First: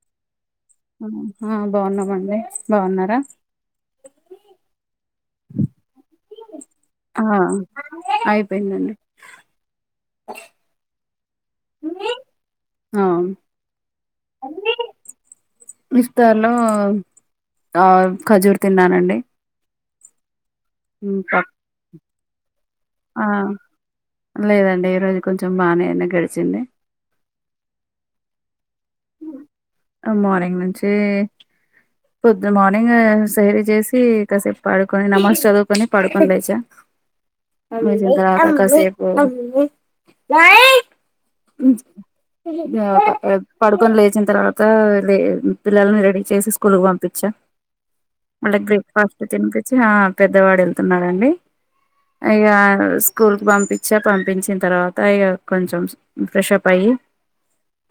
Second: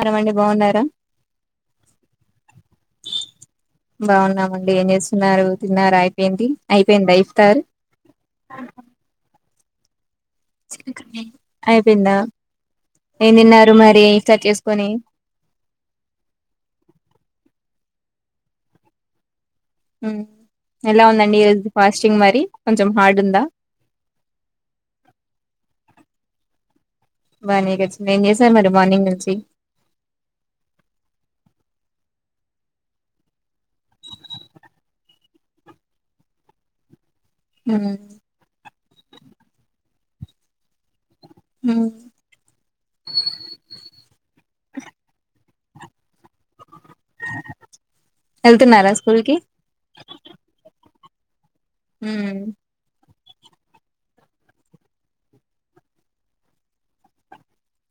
అరమండి ఆ బావున్నామండి బావున్నారా బావున్నామండి ఏం చేస్తున్నారు తిన్నారా అయిపోయింది అయిపోయింద ఆ ఇస్తార్ అయిపోయిందండి అయిపోయిందా ఆ ఏం తిన్నారు మరి ఇస్టా చేసుకొని త్తర్లో ఆ ఖజూరు తిన్నానండి ఎలా ఉమ్, ఉందండి పప్- ఈరోజు ఫాస్టింగ్ మరి కొంచెం హార్డ్ ఆ ఉందా లేదండి ఈరోజు కొంచెం బాగానే అనా గడిచింది బానే గడిచి ఏం చేశారు మేడం మార్నింగ్ నుంచి పొద్దు మార్నింగ్ సైరీ చేసి కాసేపు పడుకొని నమాజ్ చదువుకొని పడుకొని లేచ ఉమ్, కాసేపు ఉమ్. పడుకొని లేచిన తర్వాత లే నిద్రల్నే రెడీ చేసి స్కూల్కి పంపించా వాళ్ళకి వెళ్తున్నారా స్కూల్ బ్రేక్ఫాస్ట్ కి తినిపించి ఆ పెద్దవాడు వెళ్తున్నాడం డి ఉమ్, ఇగా స్కూల్ కి పంపించా పంపించిన తర్వాత ఇగా కొంచెం ఫ్రెషప్ అయ్యి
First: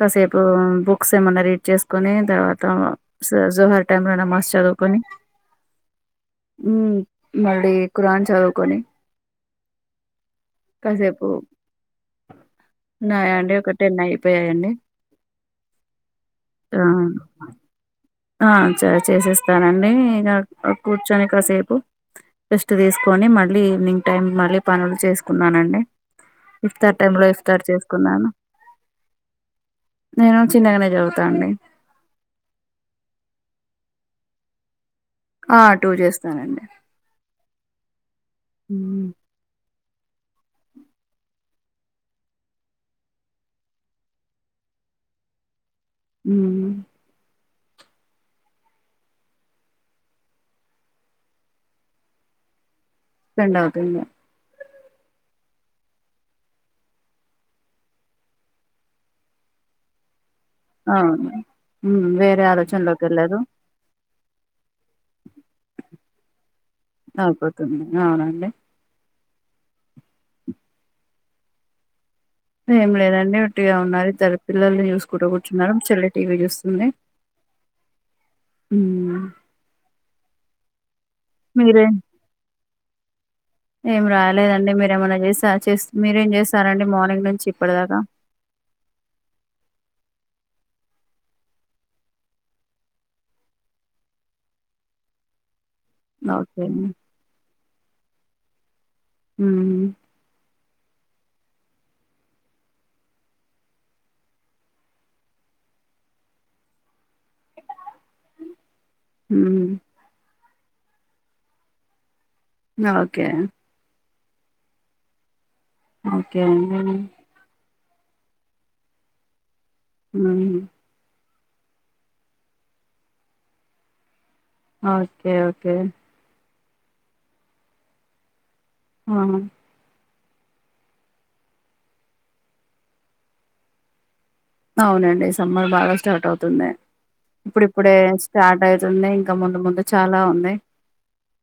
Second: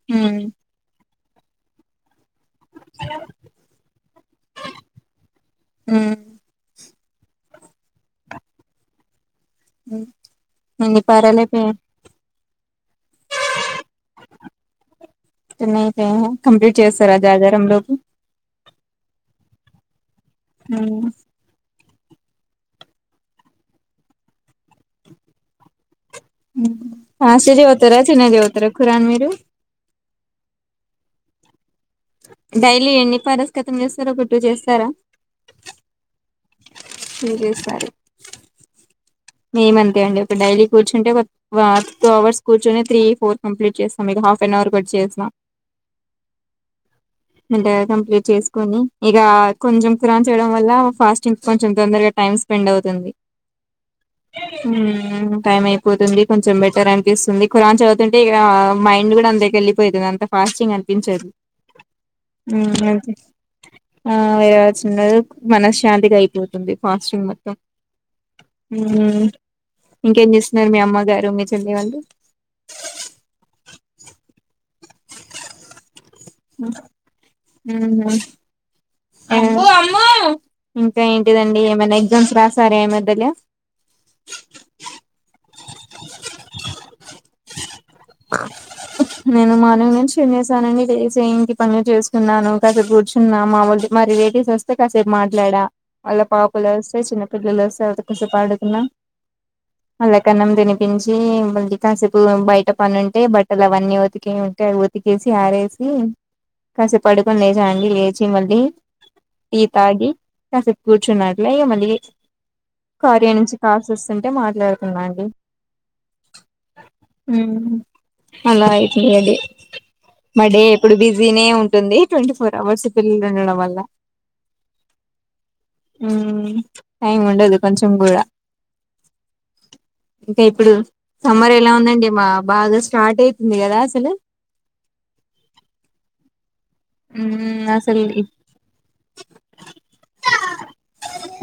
కాసేపు ఉమ్ బుక్స్ ఏమన్నా రీడ్ చేసుకోని తర్వాత జహార్ టై లో నమాజ్ చదువుకుని ఉమ్, మళ్ళీ ఖురాన్ చదువుకొని ఎన్ని పారాల అయిపోయినాయి నాయా అండి ఒక టెన్ అయిపోయాయండి టెన్ అయిపోయాయా కంప్లీట్ చేశారా జాగారంలోపు ఆ చ చేసిస్తానండి ఇగ ఉమ్, కూర్చొని కాసేపు రెస్ట్ తీసుకొని మళ్ళీ ఈవినింగ్ టైమ్ మళ్ళీ పనులు చేసుకున్నానండి ఉమ్. ఇఫ్తార్ టైమ్ లో ఫాస్ట్ ఇఫ్తార్ చదువుతారా చేసుకున్నాను చిన్నగా చదువుతారా ఖురాన్ మీరు నేను చిన్నగానే చదువుతాండి డైలీ ఎన్ని పరస్ కతం చేస్తారూ ఒక టూ చేస్తారా ఆ టూ చేస్తానండి త్రీ చేస్తారు మేమతే అండి ఒక డైలీ కూర్చుంటే ఒక టూ అవర్స్ కూర్చుని త్రీ ఫోర్త్ కంప్లీట్ చేస్తాం హాఫ్ అన్ అవర్ ఒకటి చేసిన ఉమ్ అంటే కంప్లీట్ చేసుకొని ఇగా కొంచెం ఖురాన్ చేయడం వల్ల ఫాస్టింగ్ కొంచెం తొందరగా టైం స్పెండ్ అవుతుంది స్పెండ్ అవుతుంది టైం అయిపోతుంది కొంచెం బెటర్ అనిపిస్తుంది ఖురాన్ చదువుతుంటే ఇగా మైండ్ కూడా ఏటేటో ళ్లిపోయింది అంత ఫాస్టింగ్ అనిపించదు అవును మ్మ్ వేరే ఆలోచనలోకి వెళ్ళారు హాయిగా చిన్నగా మనశ్శాంతిగా అయిపోతుంది ఫాస్టింగ్ మొత్తం అయిపోతుంది అవునండి ఇంకేం చేస్తున్నారు మీ అమ్మ గారు మీ చెల్లివాళ్ళు ఏం లేదండి ఉట్టిగా ఉన్నారు ఇద్దర పిల్లల్ని చూసుకుంటూ కూర్చున్నారు మా చెల్లె టీవీ చూస్తుంది హ్మ్. అబ్బు అమ్ము ఇంకా ఏంటిదండి మీరే ఏమైనా ఎగ్జామ్స్ రాస్తారా ఏ మధ్యల ఏం రాయలేదండి మీరేమన్నా చేసా చే మీరేం చేస్తారండి మార్నింగ్ నుంచి ఇప్పటిదాకా నేను మార్నింగ్ నుంచి లేసి ఇంటి పనులు చేసుకున్నాను కాసిపూ కూర్చున్నా మా వాళ్ళు మా రిలేటివ్స్ వస్తే కాసేపు మాట్లాడా వాళ్ళ ఓకే పాపలు అండి వస్తే చిన్న పిల్లలు వస్తే ఆడుకున్నా మ్మ్ వాళ్లకు అన్నం తిని పించి మళ్లీ కాసేపు బయట పని ఉంటే బట్టలు అవన్నీ ఉతికివీ ఉంటే ఉతికేసి ఆరేసి కాసేపు పడుకొని లేచ అండి లేచి మళ్ళీ టీ మ్మ్ తాగి కాసేపు కూర్చున్నాను మళ్లీ లేచి ఓకే కార్య నుంచి కాల్స్ వస్తుంటే మాట్లాడుతున్నాండి ఓకే అండి మ్మ్ అలా అయిపోయింది డే మా మ్మ్ డే ఎప్పుడు బిజీ నే ఉంటుంది ట్వంటీ ఫోర్ అవర్స్ పిల్లు ఉండడం వల్ల ఓకే ఓకే టైం ఉండదు కొంచం కూడా ఆ ఇంకా ఇప్పుడు సమ్మర్ ఎలా ఉందండి. మా బాగా స్టార్ట్ అయితుంది కదా అసలు. అవునండి సమ్మర్ బాగా స్టార్ట్ అవుతుంది. ఇప్పుడిప్పుడే అసలు స్టా ర్ట్ అయితున్నయి ఇంకా ముందు ముందు చాలా ఉన్నయి.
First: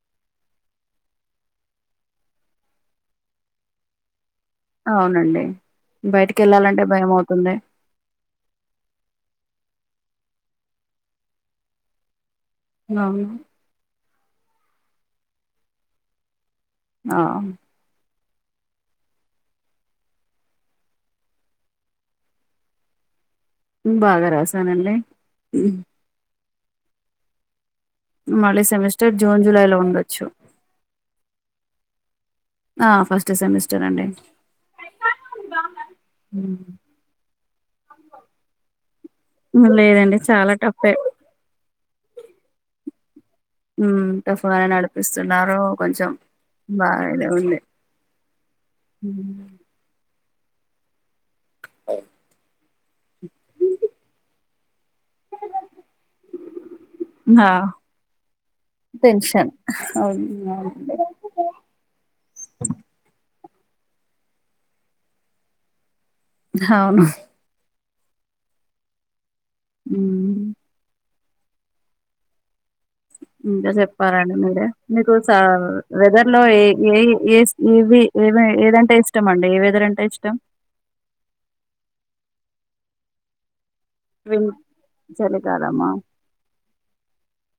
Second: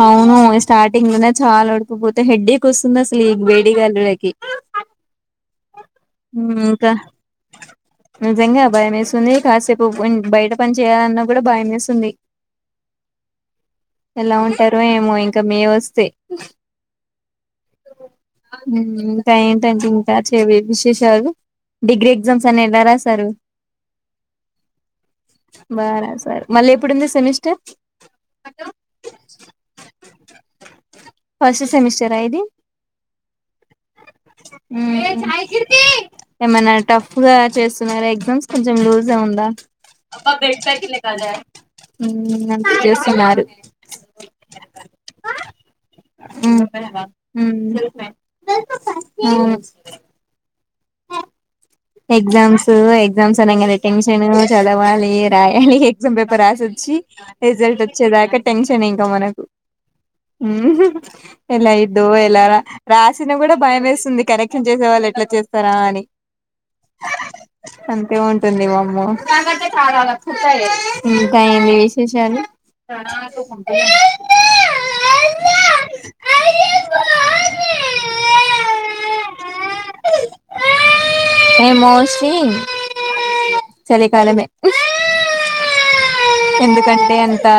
అవును స్టార్టింగ్ లోనే చాలా ఉడుకపోతా హెడ్డేక్ వస్తుంది అసలు ఈ వేడిగాలులకి. అవునండి బయటికి ఎళ్ళాలంటే ఇంకా భయం అవుతుంది. నిజంగా భయం ఎస్తుంది, కాసేపు ఇం బయట పని చేయాలన్నా కూడా భయం ఎస్తుంది. అవును ఎలా ఉంటారో ఏమో ఇంకా మే వస్తే. ఆ హ్మ్ ఇంకా ఎంటాంటీ ఇంకా చెవి విశేషాలు. డిగ్రీ ఎగ్జామ్స్ అన్ని ఎలా రాశారు. బాగా రాసానండి. హ్మ్ బాగా రాశారు మళ్ళీ ఎప్పుడుంది సెమిస్టర్. మళ్ళీ సెమిస్టర్ జూన్ జూలైలో ఉండొచ్చు. సెమిస్టర్ ఆ ఇది. ఆ ఫస్ట్ సెమిస్ హ్మ్ హు ఏమైనా టఫ్గా చేస్తున్నారా ఎగ్జామ్స్ కొంచెం లూజ్ గా ఉందా హ్మ్. లేదండి చాలా టఫే హ్మ్ అంతే చేస్తున్నారు. ఉ టఫ్గానే నడిపిస్తున్నారు. కొంచెం బాగానే ఉంది. హ్మ్. ఆ ఎగ్జామ్స్ ఎగ్జామ్స్ అనంగనే టెన్షన్ చదవా లే, రాయాలే. ఎగ్జామ్ పేపర్ రాసొచ్చి ఆ రిజల్ట్ వచ్చేదాకా టెన్షన్ ఇంకా మనకు. టెన్షన్ అవును అవునండి. ఎలా అయిద్దో ఎలారా రాసిన కూడా భయం ఎస్తుంది కరెక్షన్ చేసే వాళ్ళు ఎట్లా చేస్తారా అని. హఅవును. అంతే ఉంటుంది వామ్మె. హ్మ్ ఇంకా ఏమి విశేషాలు. మీరే చెప్పాలండి మీరే. మీకు చ వెదర్ లో ఏ ఏ ఏ ఇవి ఏ ఏదంటే ఇష్టంమండి ఏ వెదరంటే ఇష్టం. హే మోస్ట్లీ చలికాలమే విన్ చలికాలమా ఎందుకంటే అంతా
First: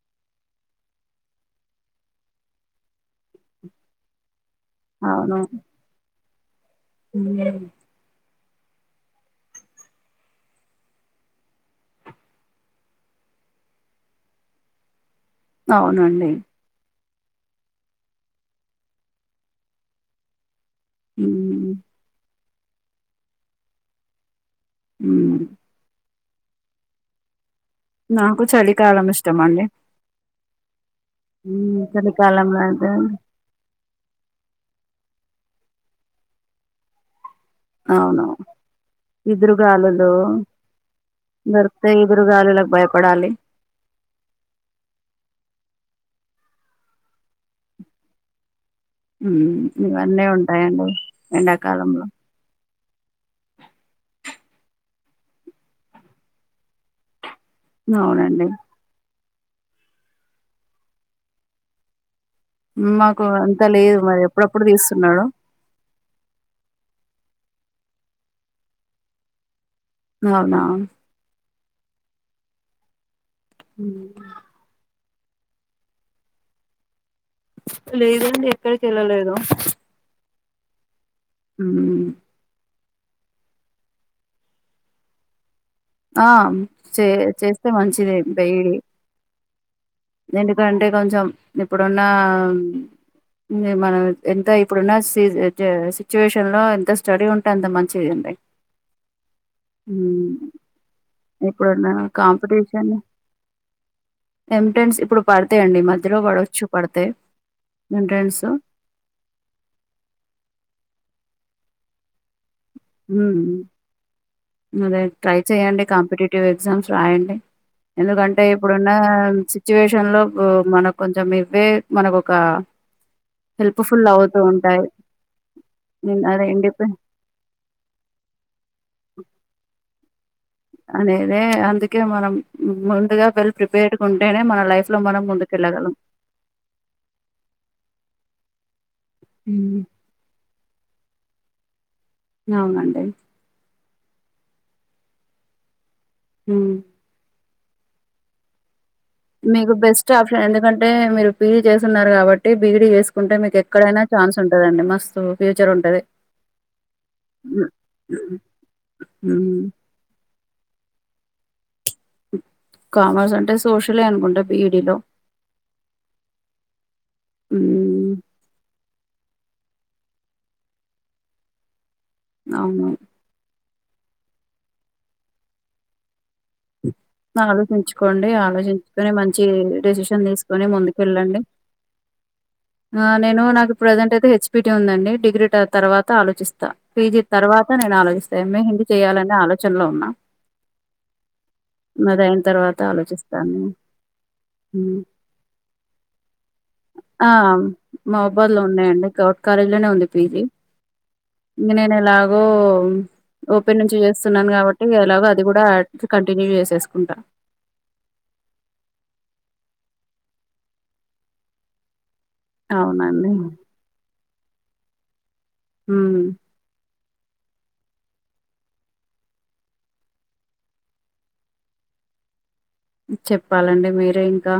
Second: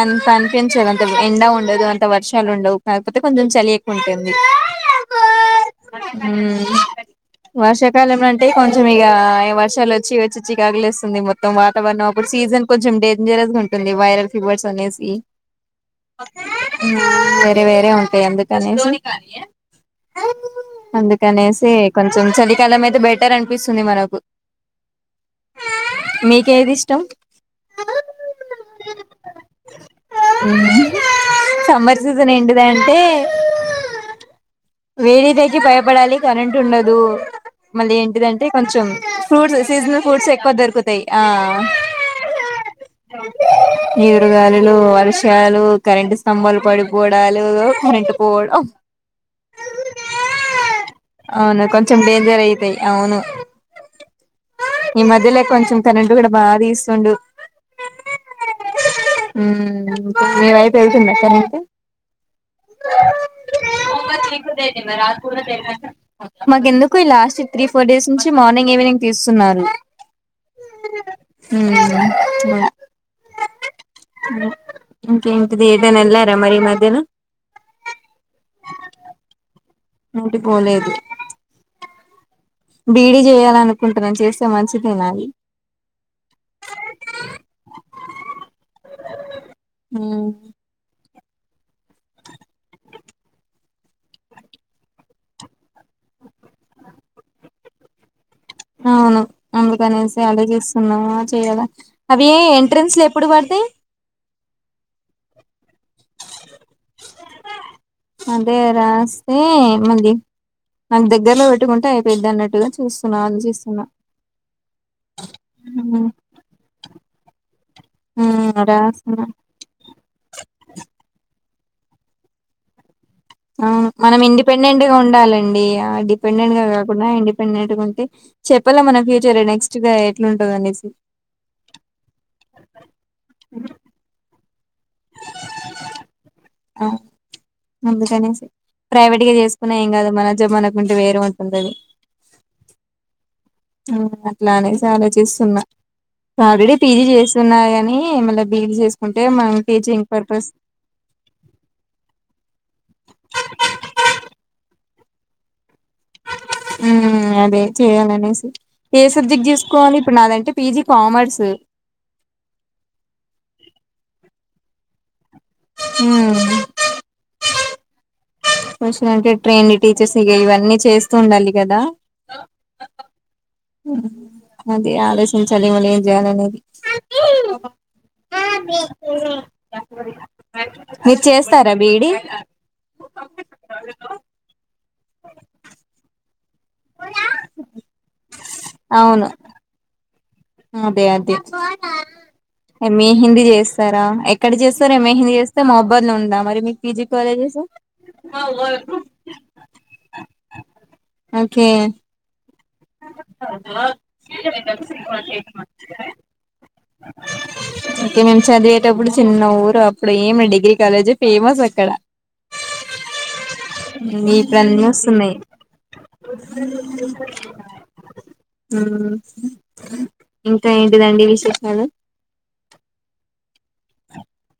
అంత అనిపించదు. అంత ఎండ ఉండదు, అంత వర్షాలు ఉండవు. కాకపోతే కొంచెం చలి ఎక్కువ ఉంటుంది. అవును. హ్మ్ హ్మ్. వర్షాకాలం అం అంటే కొంచెం ఇగా వర్షాలు వచ్చి వచ్చి చీకాకులేస్తుంది. మొత్తం వాతావరణం అప్పుడు సీజన్ కొంచం డేంజర్ గా ఉంటుంది. వైరల్ ఫీవర్స్ అనేసి అవునండి. వేరే వేరేయి ఉంటయి అందుకనేసి ఉమ్ అందుకనేసి కొంచెం చలికాలం అయితే బెటర్ అనిపిస్తుంది మనకు. హ్ మీకేది ఇష్టం? నాకు చలికాలం ఇష్టం అండి. హ్మ్ సమ్మర్ సీజన్ చలికాలంలో అయితే వేడితెకి భయపడాలి కరెంటు ఉండదు. మళ్ళీ అవును ఏంటిదంటే కొంచెం ఫ్రూట్స్ సీజనల్ ఎదురుగాలులు ఫ్రూట్స్ ఎక్కువ దొరుకుతయి. ఆ దొరికితే ఎదురుగాలులకు భయపడాలి ఈదురుగాలులు, వర్షాలు కరెంట్ స్తంభాలు పడిపోవడాలు, కరెంట్ పోవడం హ్మ్ ఇవన్నీ ఉంటాయండి. అవునా కొంచెం ఎండాకాలంలో డేంజర్ అయితయి. అవును ఈ మధ్యలో కొంచెం కరెంటు కూడా బాగా తీస్తుండు అవునండి ఉమ్ మీ వైపూ వెళ్తుందా కరెంట్ మాకు అంత లేదు తకా మరి తీకుద ఎప్పుడప్పుడు అతే మ రా తీస్తున్నాడు ప తె మాకు ఎందుకు ఈ లాస్ట్ త్రీ ఫోర్ డేస్ నుంచి మార్నింగ్ ఈవినింగ్ తీస్తున్నారు అవునా ఉమ్ ఉమ్ ఇంకా ఇంటిది ఎట్టన ఎలార మరి ఈ మధ్యన లేదండి ఎక్కడికి వెళ్ళలేదు ఎటు పోలేదు ఉమ్ బీఈడీ చేయాల అనుకుంటున్నాను చేస్తే మంచిదేనా అండి ఆ చే చేస్తే మంచిదే బ్యఈడి హ్మ్ ఎందుకంటే కొంచెం ఇప్పుడున్న మనం ఎంత ఇప్పుడున్న సిచ్యువేషన్ లో ఎంత స్టడీ ఉంటే అంత మంచిదిండి అవును అందుకనేసి అలా చేస్తున్నాం చేయాలా ఇప్పుడున్న అవి ఎంట్రెన్స్ లో ఎప్పుడు పటి ఇ ఎంటెన్స్ ఇప్పుడు పడతాయండి ఇ మధ్య ఎంట్రెన్స్ అదే రాస్తే మంది దగ్గర పెట్టుకుంటే అయిపోయిద్దిన్నటుగా చూ ఉమ్ అదే ట్రై చేయండి కాంపిటేటిటీవ్ ఎక్సామ్స్ రాయండి ఎందుకంటే ఉమ్ ఇప్పుడున్న రాస్తున్నా సిచ్యువేషన్ లో మనకు కొంచెం మీ వే మనకొక అవును మనం ఇండిపెండెంట్ గా ఉండాలండి నేను అదే డిపెండెంట్ గా ఇండిపెండ్ కాకుండా ఇండిపెండెంట్ ఉంటే చెప్పాలేం మన ఫ్యూచర్ నెక్స్ట్ గా ఎట్లుంటది అనేసి అనేదే అందుకే మనం ముందుగా వెల్ ప్రిపేర్డ్గా ఉంటేనే మన ల మనం ముందుకు వెళ్ళగలం ఆ అందుకనేసి ప్రైవేట్ గా చేసుకున్నా ఏం కాదు మన జాబ్ మనకుంటే వేరే ఉంటుంది అది అవునండి అవును అట్లానే చాలా చూస్తున్నా ఆల్రెడీ ఉమ్. పీజీ చేసి న్నాయి కాని మళ్ళీ బీఈడీ చేసు మీకు బెస్ట్ ఆప్షన్ ఎందుకంటే మీరు పీడీ చేస్తున్నారు కాబట్టి బీఈడీ చేసుకుంటే మీకు ఎక్కడైనా ఛాన్స్ ఉంటది అండి మస్త్ ఫ్యూచర్ ఉమ్ అదే చెయాలనేసి ఏ సబ్జెక్ట్ చేసుకోవాలి ఇప్పుడు నాదంటే పిజి కామర్స్ కామర్స్ అంటే సోషలే అనుకుంటా బిఈడీలో ఉమ్ ఉమ్ కొచ అంటే ట్రైన్డ్ టీచర్స్ ఇ ఇవన్నీ చేస్తూ ఉండాలి కదా అవును ఉమ్ అదే ఆలోచించాలే ఏం చేయాలి అనేది [unintelligible] ఆలోచించుకోండి ఆలోచించుకుని మంచి డెసిషన్ తీసుకుొని ముందుకు వెళ్ళండి ఆ బీ ఈ డీ ఆ నేను నాకు ప్రజెంట్ అయితే హెచ్పిటి ఉందండి డిగ్రీ తర్వాత ఆలోచిస్తాను పిజీ తర్వాత నేను ఆలోచిస్తే ఎంఏ హిందీ అవును చెయ్యాలనే ఆలోచనలో ఉన్నా అదే అదే అది అయిన తర్వాత ఎంఏ హిందీ ఆలోచిస్తాను చేస్తారా ఎక్కడ చేస్తార ఉమ్. ఎంఏ హిందీ చేస్తే మబాద్ లో ఉ ఆ మోబాద్ లో ఉన్నాయండి గౌట్ కాలేజ్ లోనే ఉంది పీజీ ఓకే ఇగా నేను ఎలాగో ఓపెన్ నుంచి చేస్తున్నాను కాబట్టి ఎలాగో అది కూడా డ్ మేము చదివేటప్పుడు చిన్న ఊరు అప్పుడు ఏమి డిగ్రీ కాలేజ్ ఫేమస్ అక్కడ అవునండి ఇప్పుడు అన్ని వస్తున్నాయి. ఉమ్ ఇంకా ఏంటిదండి విశేషాలు, చెప్పాలండి మీరే ఇంకా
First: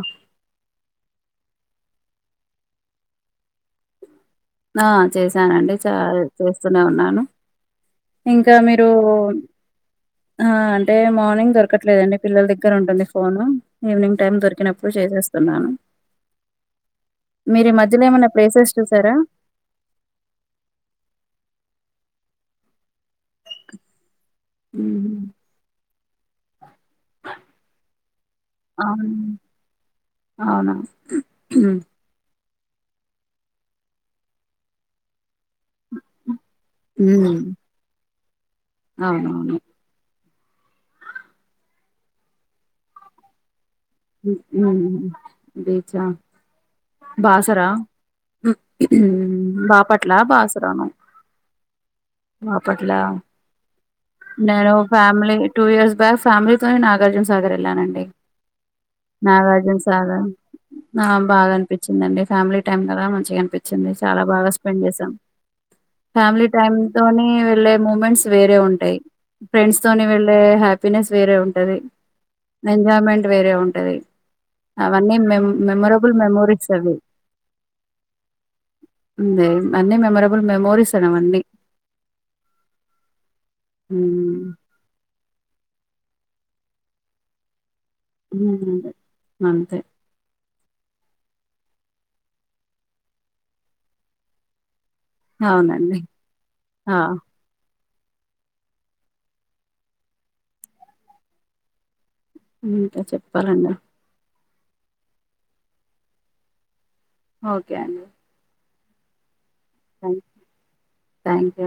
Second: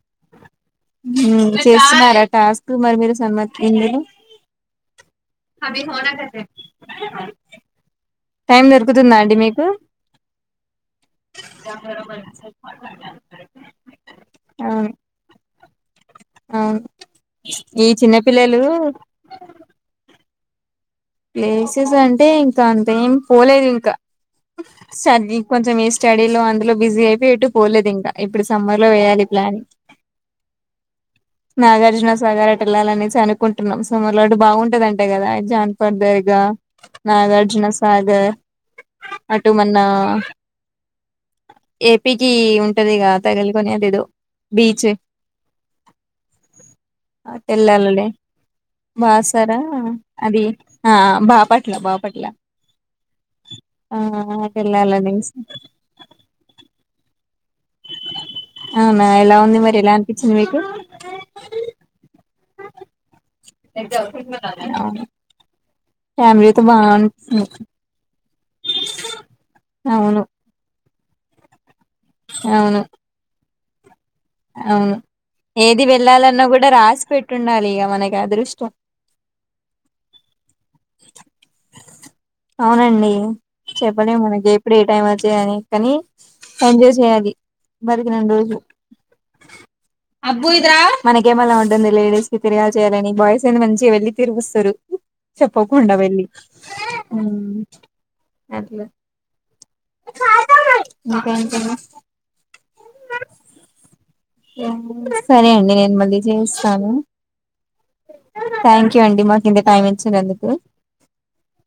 చేస్తున్నారా టాస్క్ మరి మీరు సన్మతి ఇందులో ఆ చేశానండి చ చేస్తూనే ఉన్నాను, ఇంకా టైం మీరు దొరుకుతుందా అండి మీకు ఆ అంటే మార్నింగ్ దొరకట్లేదండి పిల్లల దగ్గర ఉంటుంది. ఫోను ఈవినింగ్ టైమ్ దొరికినప్పుడు చేస్త, చేస్తున్నాను అవు ఈ మధ్యలో చిన్న ఏమైనా పిల్లలు ప్లేసెస్ చూసారా ప్లేసెస్ అంటే ఇంకా అంత ఏం పోలేదు ఇంకా హుహు. చదివి కొంచెం ఈ స్టడీ లో అందులో బిజీ అయిపోయి పోలేదు ఇంకా ఇప్పుడు సమ్మర్ లో వేయాలి ప్లాన్ అవు నాగార్జున సాగర్ వెళ్లాల అనేసి అనుకుంటున్నాం సో మలాటు బాగుంటది అంట కదా పర్ధగా హ్మ్. నాగార్జున సాగర్ అవునవును అటుమన్నా, ఏపీకి ఉంటదిగా తగిలి బేచం అటు బాసరా, వెళ్ళాలిలే బాసర బాపట్లా, అది బాసరా ఆ బాపట్ల బా బాపట్లా అటు నేను వెళ్ళాలనేసి ఫ్యామిలీ టూ ఇయర్స్ బ్యాక్ ఫ్యామిలీతోనే నాగార్జున సాగర్ వెళ్ళానండి, అవునా ఎలా ఉంది మరి నాగార్జున ఎలా సాగర్ అనిపించింది మీకు బాగా అనిపించిందండి ఫ్యామిలీ టైమ్ కదా మంచి, కనిపించింది చాలా బాగా స్పెండ్ అవును చేసాం ఫ్యామిలీ ఫ్యామిలీతో టైమ్ బన్ తోని వెళ్ళే మూమెంట్స్ వేరే ఉంటాయి, ఫ్రెండ్స్ తోని అవును వెళ్ళే హ్యాపీనెస్ వేరే ఉంటది. అవును ఎంజాయ్మెంట్ వేరే ఉంటది. అవును అవన్నీ మెమ్ ఏది మెమొరబుల్ వెళ్ళాలన్న కూడా మెమోరీస్ అవి. రాసి పెట్టుండాలి, ఇగా మనకి అదృష్టం అన్ని మెమరబుల్ మెమోరీస్ అనావ అన్నీ అవునండి చెప్పలేము మనకి హ్మ్ ఎప్పుడు ఏ టైం వచ్చే అని కానీ ఎంజాయ్ చేయాలి బతికినాన్ని రోజులు హ్మ్. అంతే అబ్బు ఇదరా మనకేమలా ఉంటుంది లేడీస్ కి తిరగాలి చేయాలని, బాయ్స్అయితే మంచిగా వెళ్ళలి తిరుగుస్తారు. చెప్పకుండా అవునండి. వెళ్ళి ఆ అట్ల ఇంకా చెప్పాలండి హో సరే అండి నేను మళ్ళీ చేయిస్తాను. ఓకే అండి థ్యాంక్ యూ అండి మాకు ఇంత టైం ఇచ్చినందుకు, థ్యాంక్ యూ